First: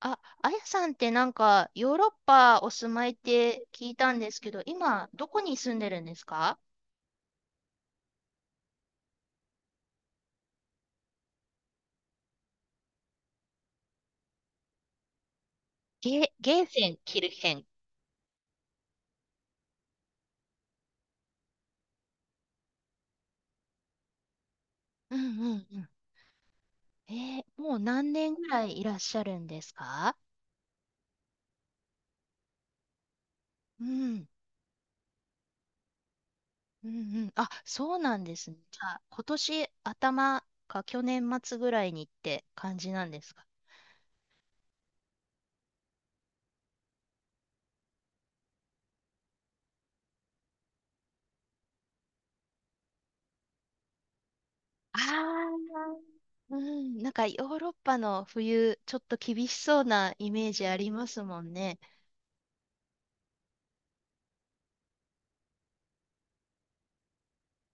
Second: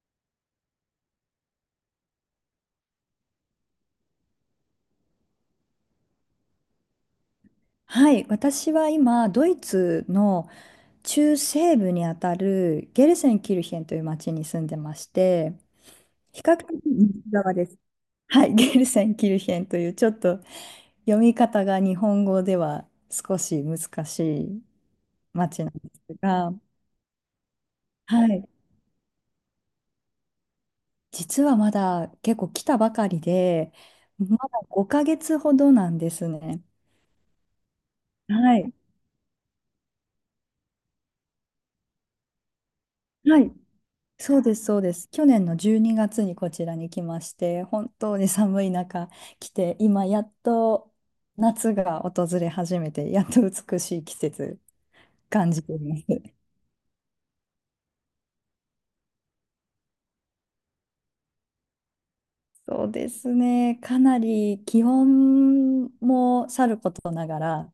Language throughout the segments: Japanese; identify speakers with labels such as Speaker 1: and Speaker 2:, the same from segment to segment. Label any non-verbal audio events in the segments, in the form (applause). Speaker 1: あ、あやさんってなんかヨーロッパお住まいって聞いたんですけど、今どこに住んでるんですか？
Speaker 2: はい、私は今、ドイツの中西部にあたるゲルセンキルヒェンという町に住んでまして、
Speaker 1: ゲー、
Speaker 2: 比較
Speaker 1: ゲー
Speaker 2: 的
Speaker 1: セン、
Speaker 2: 西
Speaker 1: キルヘ
Speaker 2: 側で
Speaker 1: ン。
Speaker 2: す。はい、(laughs) ゲルセンキルヒェンというちょっと読み方が日本語では少し難しい
Speaker 1: うんう
Speaker 2: 町
Speaker 1: ん
Speaker 2: なん
Speaker 1: う
Speaker 2: で
Speaker 1: ん。
Speaker 2: すが、
Speaker 1: えもう何
Speaker 2: は
Speaker 1: 年ぐ
Speaker 2: い、
Speaker 1: らいいらっしゃるんですか？
Speaker 2: 実はまだ結構来たばかりで、
Speaker 1: うん。
Speaker 2: まだ5ヶ月ほどなんですね。
Speaker 1: うんうん。あ、そうなんですね。
Speaker 2: はい。
Speaker 1: じゃあ、今年頭か去年末ぐらいにって感じなんです
Speaker 2: は
Speaker 1: か？
Speaker 2: い。そうです、そうです。去年の12月にがつにこちらに来まして、本当に寒い中来て、今やっと夏が訪れ始めて、やっと美しい季節感じ
Speaker 1: ああ
Speaker 2: ています。(laughs)
Speaker 1: ー、うん。なんかヨーロッパの冬、ちょっと厳しそうなイメージありますもんね。
Speaker 2: そうですね、かなり気温もさることながら、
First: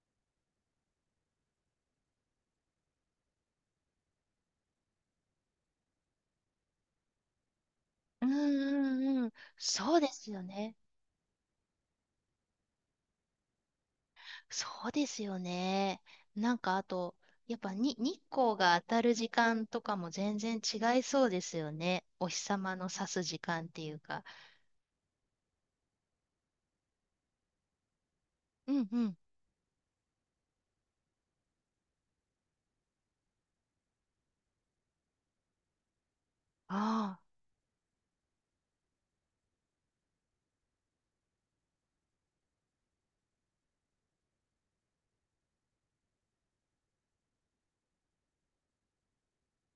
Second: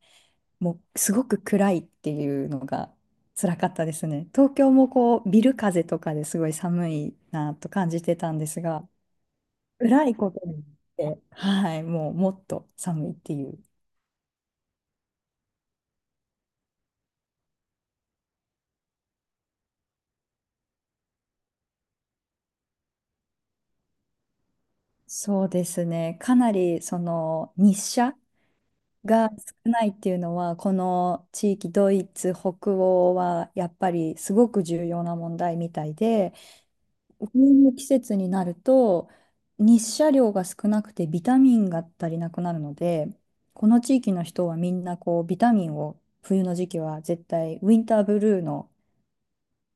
Speaker 2: もうすごく暗いっていうのが辛かったですね。東京もこうビル風とかですごい寒いなと感じて
Speaker 1: うん
Speaker 2: たんですが、
Speaker 1: うんうん。そうで
Speaker 2: 暗い
Speaker 1: す
Speaker 2: こと
Speaker 1: よ
Speaker 2: によっ
Speaker 1: ね。
Speaker 2: て、はい、もうもっと寒いっていう。
Speaker 1: そうですよね。なんかあと、やっぱに日光が当たる時間とかも全然違いそうですよね。お日様の差す時間っていうか。
Speaker 2: そうですね。かなりその日射
Speaker 1: うんうん。
Speaker 2: が少ないっていうのは、この地域、ドイツ、北欧はやっぱりすごく重要な問題みたいで、
Speaker 1: ああ。
Speaker 2: 冬の季節になると日射量が少なくてビタミンが足りなくなるので、この地域の人はみんなこうビタミンを冬の時期は絶対ウィンターブルーの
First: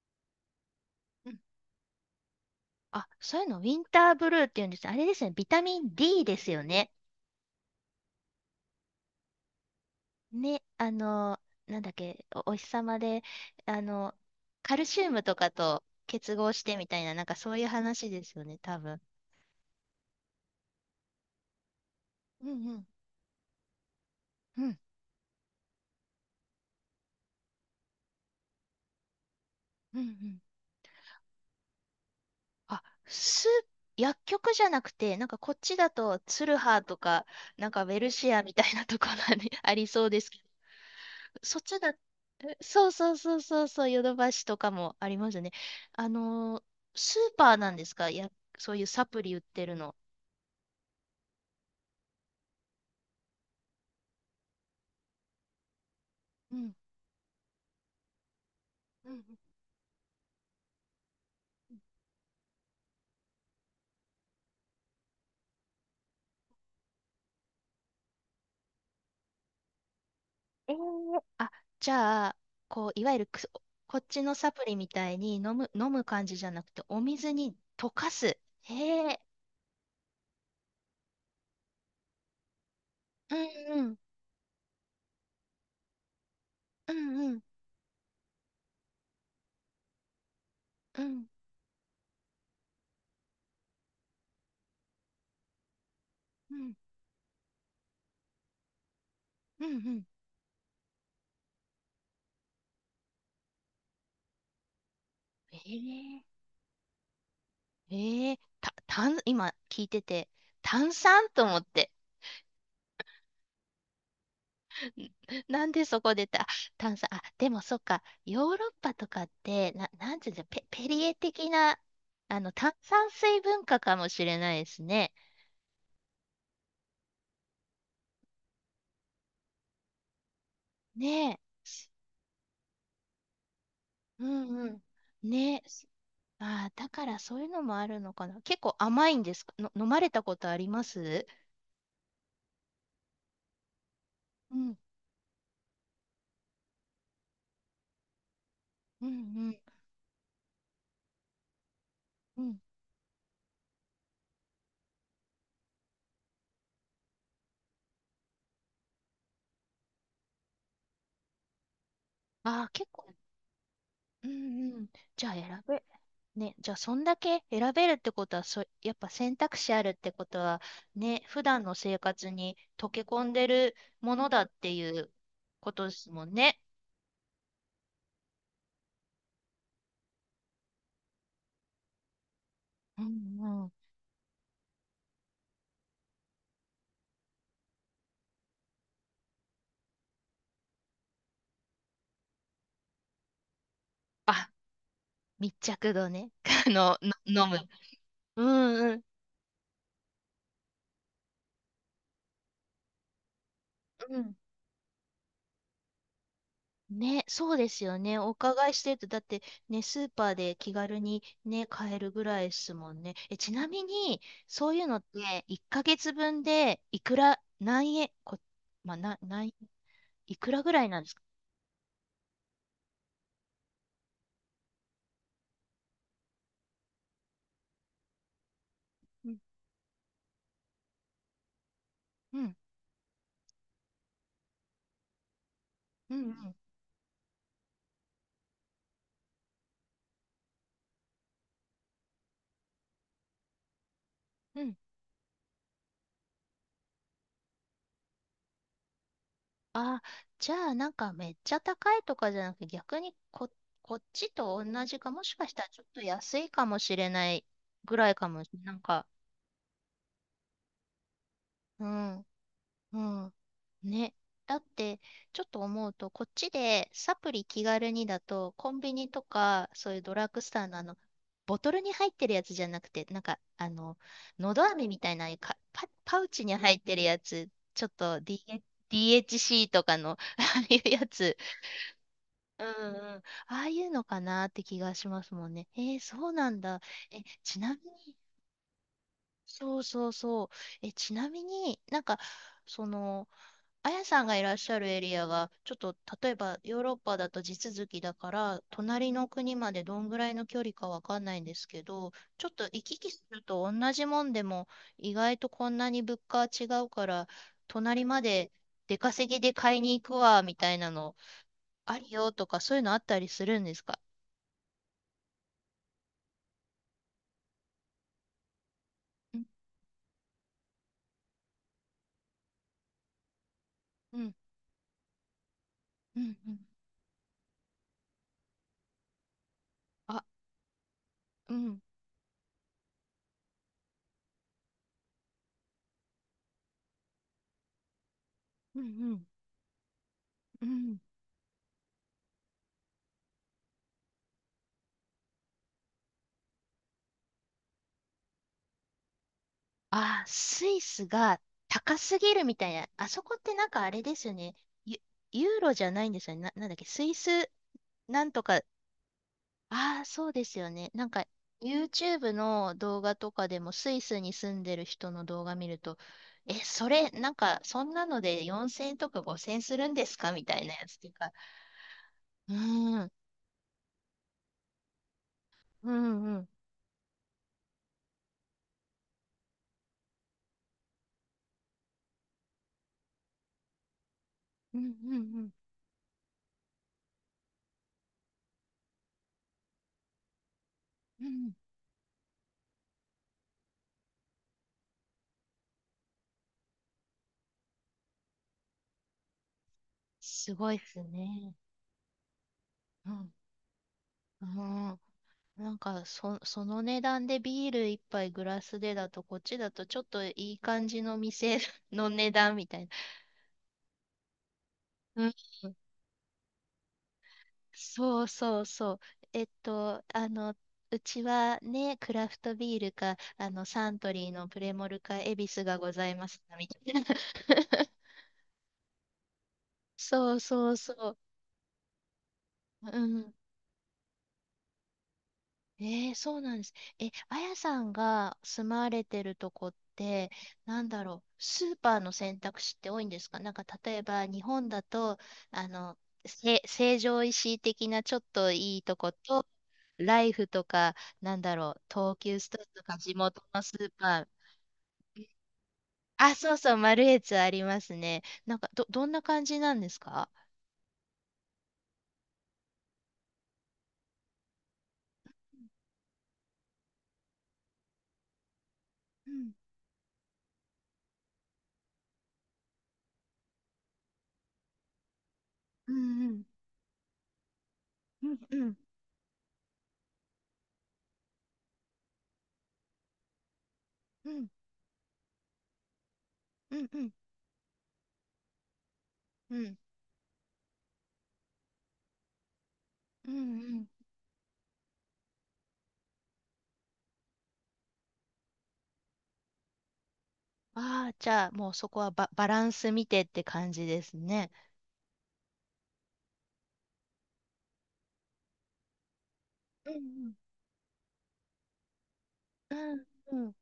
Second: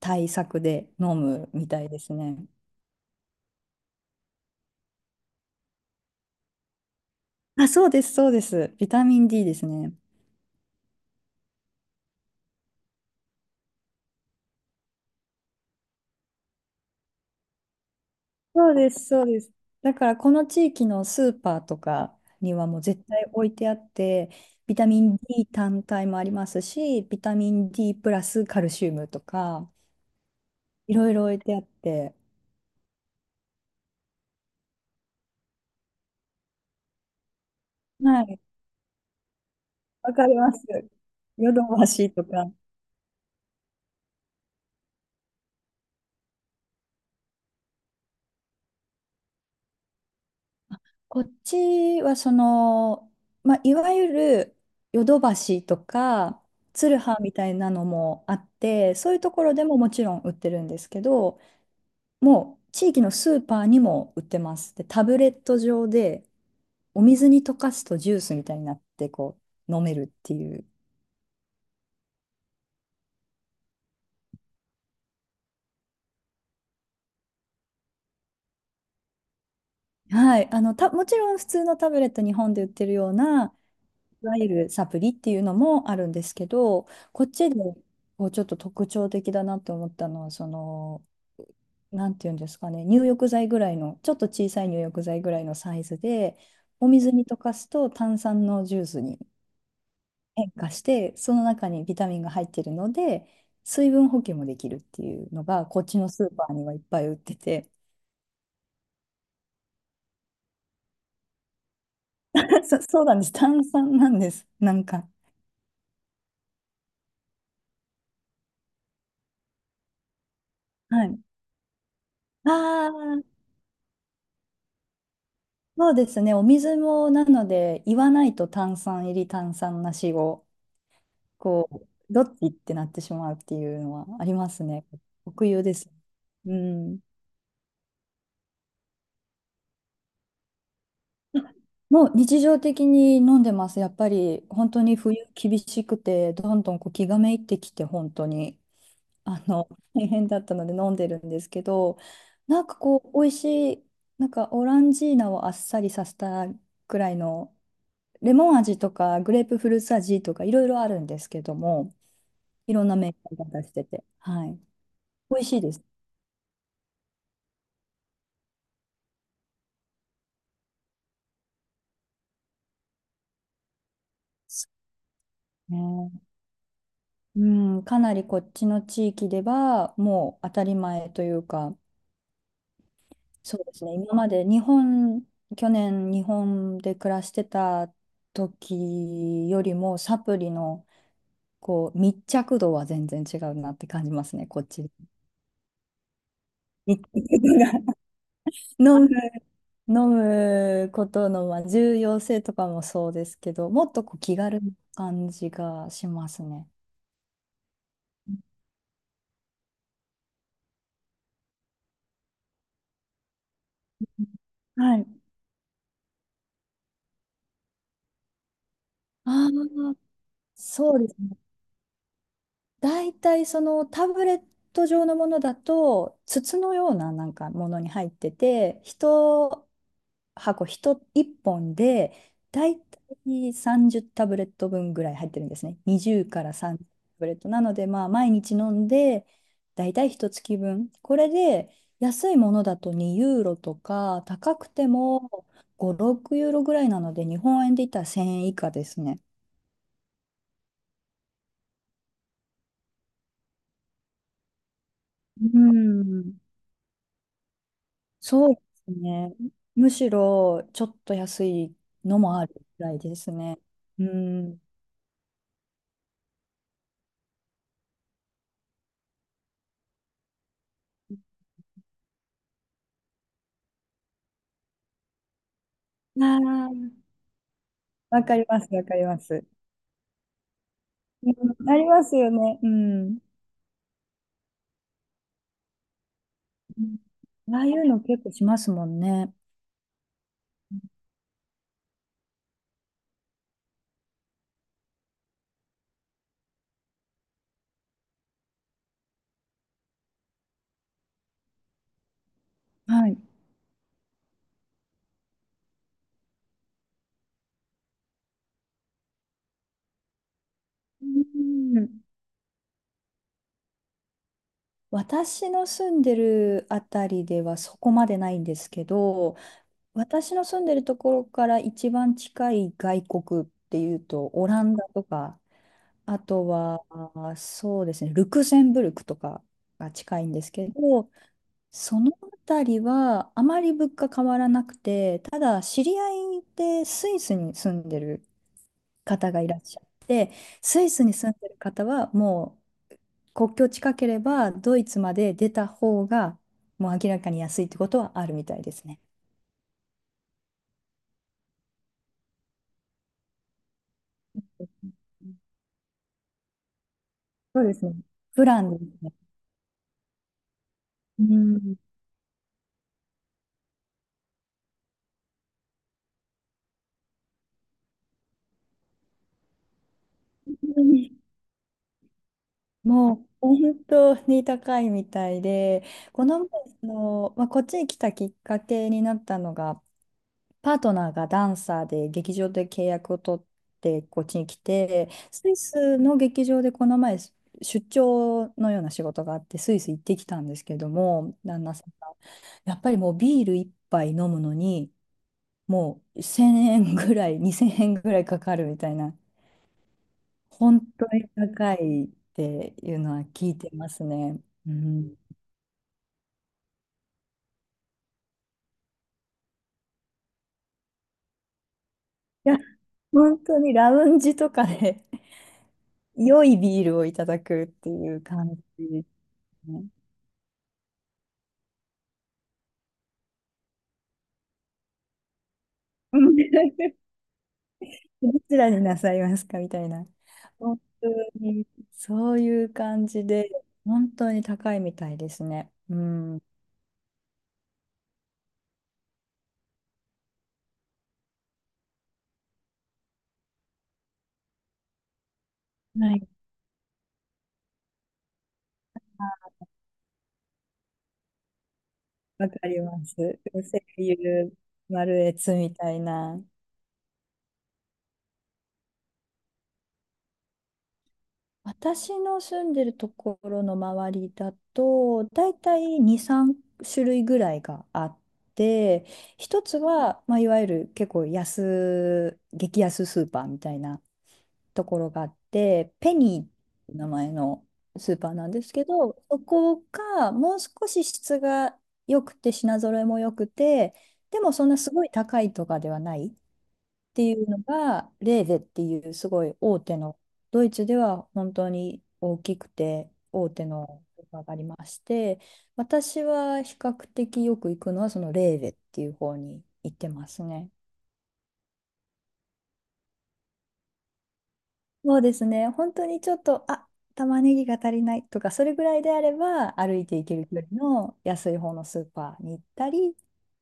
Speaker 2: 対策で飲
Speaker 1: うん、
Speaker 2: むみたいですね。
Speaker 1: あ、そういうの、ウィンターブルーっていうんです。あれですね、ビタミン D ですよね。
Speaker 2: あ、そうです、そうです。ビタミン D ですね。
Speaker 1: ね、なんだっけ、お、お日様で、あの、カルシウムとかと結合してみたいな、なんかそういう話ですよね、
Speaker 2: そう
Speaker 1: 多
Speaker 2: で
Speaker 1: 分。
Speaker 2: す、そうです。だからこの地域のスーパーとか
Speaker 1: うん
Speaker 2: には
Speaker 1: う
Speaker 2: もう
Speaker 1: ん。
Speaker 2: 絶対置いてあって、
Speaker 1: う
Speaker 2: ビ
Speaker 1: ん
Speaker 2: タミン D 単体もありますし、ビタミン D プラスカルシウムとか、
Speaker 1: うんうん。
Speaker 2: いろいろ置いてあって、
Speaker 1: あ、す、薬局じゃなくて、なんかこっちだとツルハとか、なんかウェル
Speaker 2: は
Speaker 1: シ
Speaker 2: い、
Speaker 1: アみたいなところに (laughs) ありそう
Speaker 2: わ
Speaker 1: で
Speaker 2: か
Speaker 1: す
Speaker 2: り
Speaker 1: けど、
Speaker 2: ます。ヨ
Speaker 1: そっ
Speaker 2: ド
Speaker 1: ち
Speaker 2: バ
Speaker 1: だ、
Speaker 2: シとか。
Speaker 1: そうそうそうそうそう、ヨドバシとかもありますね。あのースーパーなんですか？や、そういうサプリ売ってるの。
Speaker 2: こっちはその、まあ、いわゆるヨドバシとか、
Speaker 1: うん。
Speaker 2: ツルハみたいなのもあって、
Speaker 1: う
Speaker 2: そ
Speaker 1: ん
Speaker 2: う
Speaker 1: う
Speaker 2: いう
Speaker 1: ん。
Speaker 2: ところでももちろん売ってるんですけど、もう地域のスーパーにも売ってます。で、タブレット状でお水に溶かすとジュースみたいになってこう飲めるっていう。
Speaker 1: えー、あ、じゃあ、こう、いわゆるくす、こっちのサプリみたいに飲む、感じじゃなくて、お水に溶かす。へえ。
Speaker 2: はい、あのたもちろん普通のタブレット日本で売ってるよう
Speaker 1: う
Speaker 2: な
Speaker 1: んうん。
Speaker 2: いわゆるサプリっていうのもあるんですけど、
Speaker 1: うん
Speaker 2: こっ
Speaker 1: うん。
Speaker 2: ちでこうちょっと特徴的だなって思ったのは、その
Speaker 1: うん
Speaker 2: なんていうんですかね、入浴剤ぐらいの、ちょっと小さい入浴剤ぐらいのサイズで
Speaker 1: うん。
Speaker 2: お水に溶かすと炭酸のジュースに
Speaker 1: うんうん。
Speaker 2: 変化して、その中にビタミンが入ってるので、水分補給もできるっていうのが、
Speaker 1: え
Speaker 2: こっちの
Speaker 1: え
Speaker 2: スーパーにはいっぱい売ってて、
Speaker 1: ええた、炭、今聞いてて、炭酸と思って。
Speaker 2: (laughs) そうなんです。炭酸なんです。なん
Speaker 1: (laughs)
Speaker 2: か。
Speaker 1: なんでそこでた、炭酸、あ、でもそっか、ヨーロッパとかって、な、なんていうんだペ、ペリ
Speaker 2: は
Speaker 1: エ
Speaker 2: い。
Speaker 1: 的な、炭
Speaker 2: あ
Speaker 1: 酸
Speaker 2: あ、
Speaker 1: 水文化かもしれないですね。
Speaker 2: そうですね。お水も、なので、言わないと炭酸入り、炭酸なしを、
Speaker 1: ねえ。
Speaker 2: こう、どっちってなってしまうっていうのはあ
Speaker 1: う
Speaker 2: り
Speaker 1: ん
Speaker 2: ます
Speaker 1: うん。
Speaker 2: ね。特
Speaker 1: ねえ。
Speaker 2: 有です。う
Speaker 1: ああ、だ
Speaker 2: ん。
Speaker 1: からそういうのもあるのかな。結構甘いんですか？の、飲まれたことあります？
Speaker 2: もう日常的に飲んでます。やっぱり
Speaker 1: う
Speaker 2: 本
Speaker 1: ん、
Speaker 2: 当に冬厳しくて、どんどんこう気がめいってきて、本当に。
Speaker 1: うん、う
Speaker 2: あ
Speaker 1: ん、
Speaker 2: の、(laughs) 大変だったので飲んでるんですけど、
Speaker 1: うん。
Speaker 2: なんかこう、美味しい、なんかオランジーナをあっさりさせたくらいの、レモン味とかグレープフルーツ味とかいろいろあるんですけども、
Speaker 1: ああ、
Speaker 2: いろ
Speaker 1: 結
Speaker 2: んなメー
Speaker 1: 構、
Speaker 2: カーが出してて、
Speaker 1: う
Speaker 2: はい。
Speaker 1: んうん。じゃあ
Speaker 2: 美味しい
Speaker 1: 選
Speaker 2: で
Speaker 1: べ、
Speaker 2: す
Speaker 1: ね、じゃあそんだけ選べるってことは、そ、やっぱ選択肢あるってことは、ね、普段の生活に溶け込んでるものだっていうことです
Speaker 2: ね。
Speaker 1: もんね。
Speaker 2: うん、かなりこっちの地域ではもう当たり前というか、
Speaker 1: うん
Speaker 2: そう
Speaker 1: うん。
Speaker 2: ですね、今まで日本、去年日本で暮らしてた時よりもサプリのこう、密着度は全然違うなって感じますね、(laughs)
Speaker 1: あ、
Speaker 2: こっち。
Speaker 1: 密着度ね。(laughs) あの、の、飲む。
Speaker 2: (laughs)
Speaker 1: うんう
Speaker 2: 飲
Speaker 1: ん。
Speaker 2: む、飲むことの、まあ、重要性とかもそうですけど、もっとこう気軽な感じがしますね。
Speaker 1: ね、そうですよね。お伺いしてると、だってね、スーパーで気軽にね、買えるぐらいですもんね。え、ちなみに、そういうの
Speaker 2: は
Speaker 1: っ
Speaker 2: い。
Speaker 1: て、1ヶ月分で、いくら、何円、こ、まあ、な、
Speaker 2: あ
Speaker 1: 何、
Speaker 2: あ、
Speaker 1: いくらぐらい
Speaker 2: そう
Speaker 1: なんで
Speaker 2: で
Speaker 1: す
Speaker 2: す
Speaker 1: か？
Speaker 2: ね。大体そのタブレット状のものだと、筒のようななんかものに入ってて、
Speaker 1: うん、
Speaker 2: 人箱1本で、
Speaker 1: うん、
Speaker 2: だいたい30タブレット分ぐらい入ってるんですね。
Speaker 1: うん、う
Speaker 2: 20から
Speaker 1: ん。
Speaker 2: 30タブレット。なので、まあ、毎日飲んで、だいたい1月分。これで、安いものだと2ユーロとか、高
Speaker 1: う
Speaker 2: く
Speaker 1: ん、
Speaker 2: ても5、6ユーロぐらいなので、日本円で言ったら1000円以下ですね。
Speaker 1: あ、じゃあ、なんかめっちゃ高いとかじゃなくて、逆にこ、こっちと同じか、もしか
Speaker 2: う
Speaker 1: したらちょっと
Speaker 2: ん、
Speaker 1: 安いかもしれないぐらいかもし
Speaker 2: そう
Speaker 1: れな
Speaker 2: で
Speaker 1: い。なん
Speaker 2: す
Speaker 1: か、
Speaker 2: ね。むしろ、ちょっと安い
Speaker 1: う
Speaker 2: の
Speaker 1: ん。
Speaker 2: もあるぐら
Speaker 1: う
Speaker 2: いです
Speaker 1: ん。
Speaker 2: ね。う
Speaker 1: ね。だ
Speaker 2: ん。
Speaker 1: って、ちょっと思うと、こっちでサプリ気軽にだと、コンビニとか、そういうドラッグストアのあの、ボトルに入ってるやつじゃなくて、なんか、のど飴みたいなああいうかパ、パウ
Speaker 2: あ
Speaker 1: チに入ってる
Speaker 2: ー
Speaker 1: やつ、ちょっと
Speaker 2: わかりま
Speaker 1: DH、
Speaker 2: す、わかります。
Speaker 1: DHC とかの、(laughs) ああいうやつ、
Speaker 2: うん、ありますよね。
Speaker 1: うん
Speaker 2: う
Speaker 1: うん、
Speaker 2: ん。
Speaker 1: ああいうのかなって気がしますもんね。えー、そうなんだ。
Speaker 2: うん、
Speaker 1: え、ち
Speaker 2: ああい
Speaker 1: なみ
Speaker 2: うの
Speaker 1: に、
Speaker 2: 結構しますもんね。
Speaker 1: そうそうそう。え、ちなみになんか、その、あやさんがいらっしゃるエリアが、ちょっと例えばヨーロッパだと地続きだから、隣の国までどんぐらいの距離かわかんないんですけど、ちょっと行き
Speaker 2: は
Speaker 1: 来
Speaker 2: い。
Speaker 1: すると同じもんでも、意外とこんなに物価は違うから、隣まで出稼ぎで買いに行くわ、みたいな
Speaker 2: う
Speaker 1: の、
Speaker 2: ん、
Speaker 1: あるよとか、そういうのあったりするんですか？
Speaker 2: 私の住んでるあたりではそこまでないんですけど、
Speaker 1: うん、
Speaker 2: 私の住んでるところから一番近い外国っていう
Speaker 1: う
Speaker 2: と、
Speaker 1: ん、
Speaker 2: オランダとか、あ
Speaker 1: うん、
Speaker 2: と
Speaker 1: うん。
Speaker 2: は、そうですね、ルクセンブルクとかが近
Speaker 1: あ、
Speaker 2: いんですけど、
Speaker 1: うん、
Speaker 2: そのあたりはあまり物価変わらなくて、ただ知り合いでスイスに住んでる
Speaker 1: うん、うん、
Speaker 2: 方がいらっしゃる。
Speaker 1: う
Speaker 2: スイ
Speaker 1: ん。
Speaker 2: スに住んでる方はもう国境近ければドイツまで出た方がもう明らかに安いってことはあるみたいですね。
Speaker 1: あー、スイスが高すぎるみたいな。あそこってなんかあれですよね。ユ、ユーロじゃないんですよね。な、なんだっけ、スイス
Speaker 2: そうですね。
Speaker 1: なんと
Speaker 2: プラ
Speaker 1: か。
Speaker 2: ンですね。
Speaker 1: ああ、そうですよね。なん
Speaker 2: う
Speaker 1: か
Speaker 2: ん。
Speaker 1: YouTube の動画とかでもスイスに住んでる人の動画見ると、え、それ、なんかそんなので4000とか5000するんですか？みたいなやつっていうか。うーん、
Speaker 2: もう本当に高いみたいで、
Speaker 1: うん、
Speaker 2: こ
Speaker 1: う
Speaker 2: の
Speaker 1: ん、
Speaker 2: 前、その、まあ、こっちに来たきっかけになったのが、パートナーがダンサーで劇場で契約を取ってこっちに来
Speaker 1: うん、
Speaker 2: て、
Speaker 1: うん、う
Speaker 2: ス
Speaker 1: ん、
Speaker 2: イスの劇場でこの前出張のような仕事があってスイス行ってきたんですけど
Speaker 1: う
Speaker 2: も、
Speaker 1: ん。
Speaker 2: 旦那さんがやっぱりもうビール一杯飲むのにもう1000円ぐらい、2000円ぐらいかかるみたいな、
Speaker 1: すごい
Speaker 2: 本
Speaker 1: です
Speaker 2: 当に
Speaker 1: ね。
Speaker 2: 高いっていう
Speaker 1: う
Speaker 2: のは
Speaker 1: ん、
Speaker 2: 聞いてますね。
Speaker 1: う
Speaker 2: う
Speaker 1: ん。
Speaker 2: ん、い
Speaker 1: なんかそ、その値段でビール一杯グラスでだと、こっちだとちょっといい感じの店 (laughs) の値段
Speaker 2: や、
Speaker 1: みたいな。
Speaker 2: 本当にラウンジとかで
Speaker 1: うん。
Speaker 2: 良いビールをいただくっていう
Speaker 1: そう
Speaker 2: 感じ
Speaker 1: そうそう。
Speaker 2: で
Speaker 1: えっ
Speaker 2: すね。
Speaker 1: と、うちはね、クラフトビールか、サントリーのプレモルか、恵比寿がござい
Speaker 2: う
Speaker 1: ま
Speaker 2: ん、
Speaker 1: すみたいな。
Speaker 2: (laughs)
Speaker 1: (laughs)
Speaker 2: どちらになさいますかみたいな。
Speaker 1: そうそう
Speaker 2: 本
Speaker 1: そ
Speaker 2: 当
Speaker 1: う。
Speaker 2: に、そういう
Speaker 1: う
Speaker 2: 感じ
Speaker 1: ん、
Speaker 2: で、本当に高いみたいですね。う
Speaker 1: えー、そう
Speaker 2: ん。
Speaker 1: なんです。え、あやさんが住まわれてるとこって、なんだろう、スーパーの選択肢って多いんですか？なんか例えば日本だと、あの、
Speaker 2: はい。
Speaker 1: せ、成城石井的なちょっといいとこと、ライフとか、なんだろう、東急ス
Speaker 2: わ
Speaker 1: トア
Speaker 2: かり
Speaker 1: とか
Speaker 2: ま
Speaker 1: 地
Speaker 2: す。
Speaker 1: 元のス
Speaker 2: 声
Speaker 1: ーパ
Speaker 2: 優、
Speaker 1: ー。
Speaker 2: 丸越みたい
Speaker 1: あ、
Speaker 2: な。
Speaker 1: そうそう、マルエツありますね。なんか、ど、どんな感じなんですか？
Speaker 2: 私の住んでるところの周りだと、だいたい2、3種類ぐらいがあって、
Speaker 1: うん、
Speaker 2: 一つは、まあ、いわゆる結構、激安スーパーみたいな。ところがあっ
Speaker 1: う
Speaker 2: て、ペニ
Speaker 1: ん、
Speaker 2: ーっていう名前のスーパーなん
Speaker 1: うん、
Speaker 2: で
Speaker 1: う
Speaker 2: す
Speaker 1: ん、
Speaker 2: けど、そこがもう少し質が良くて、品揃えも良くて、
Speaker 1: う
Speaker 2: で
Speaker 1: ん、
Speaker 2: もそんなすごい高いとかではないっ
Speaker 1: うん、うん、うん、
Speaker 2: ていうのが、レーゼっていうすご
Speaker 1: う
Speaker 2: い
Speaker 1: ん、
Speaker 2: 大手の、ドイツでは本当に大きくて
Speaker 1: うん、う
Speaker 2: 大手
Speaker 1: ん、
Speaker 2: のスーパーがありまして、私は比較的よく行くのはそのレーゼっていう方に行ってますね。
Speaker 1: ああ、じゃあ、もうそこはバ、バランス見てって感じですね。
Speaker 2: そうですね。本当にちょっと、あ、玉ねぎが足りないとか、それぐらいであれば、
Speaker 1: う
Speaker 2: 歩いていけ
Speaker 1: ん
Speaker 2: る距離の安い方のスーパーに行っ
Speaker 1: う
Speaker 2: た
Speaker 1: ん
Speaker 2: り、
Speaker 1: うん、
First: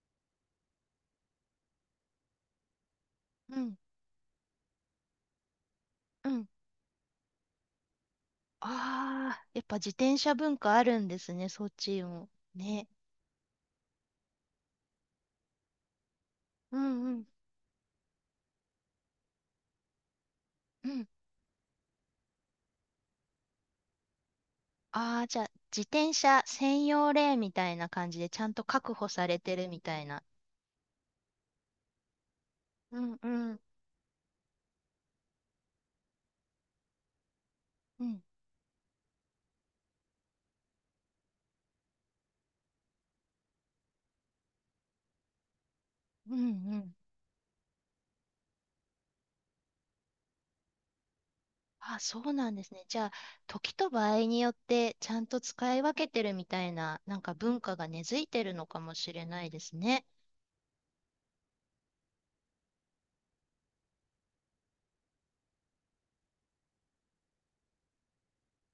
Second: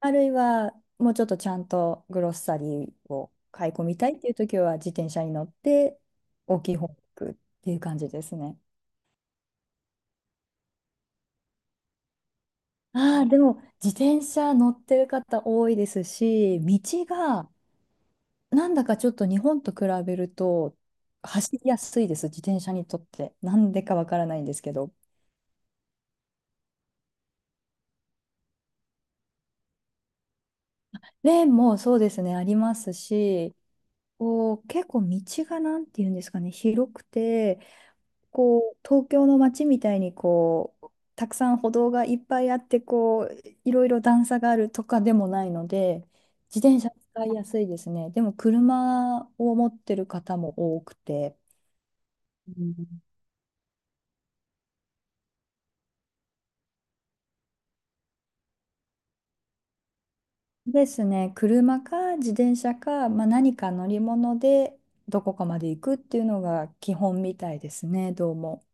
Speaker 2: あるいは、もうちょっとちゃんとグロッサリーを
Speaker 1: うん、う
Speaker 2: 買い
Speaker 1: ん、
Speaker 2: 込みたいっていう時は、自転車に乗って、
Speaker 1: うん。
Speaker 2: 大きい方に行くっていう感じですね。
Speaker 1: ああー、やっぱ自転車文化あるんですね、そっちも。ね。
Speaker 2: ああ、でも、自転車乗ってる方多いですし、
Speaker 1: うん、
Speaker 2: 道
Speaker 1: うん、
Speaker 2: が、なんだかちょっと日本と比べると、
Speaker 1: うん。
Speaker 2: 走りやすいです、自転車にとって。なんでかわからないんですけど。
Speaker 1: ああ、じゃあ、自転車専用レーンみたいな感じで、ちゃんと確保されてるみたいな。
Speaker 2: レーンもそうですね、あります
Speaker 1: うん、う
Speaker 2: し、
Speaker 1: ん、
Speaker 2: こう、結構道がなんていうんですかね、広くて、
Speaker 1: うん、
Speaker 2: こう、東京の街みたいにこう、たくさん歩道がいっぱいあって、こう、いろいろ段差があるとかでもないので、
Speaker 1: うん、
Speaker 2: 自
Speaker 1: う
Speaker 2: 転車
Speaker 1: ん。
Speaker 2: 使いやすいですね。でも、車を持ってる方も多くて。
Speaker 1: あ、そうな
Speaker 2: う
Speaker 1: んですね。じ
Speaker 2: ん、
Speaker 1: ゃあ、時と場合によって、ちゃんと使い分けてるみたいな、なんか文化が根付いてるのかもしれないですね。
Speaker 2: ですね、車か自転車か、まあ、何か乗り物でどこかまで行くっていうのが基本みたいですね、どうも。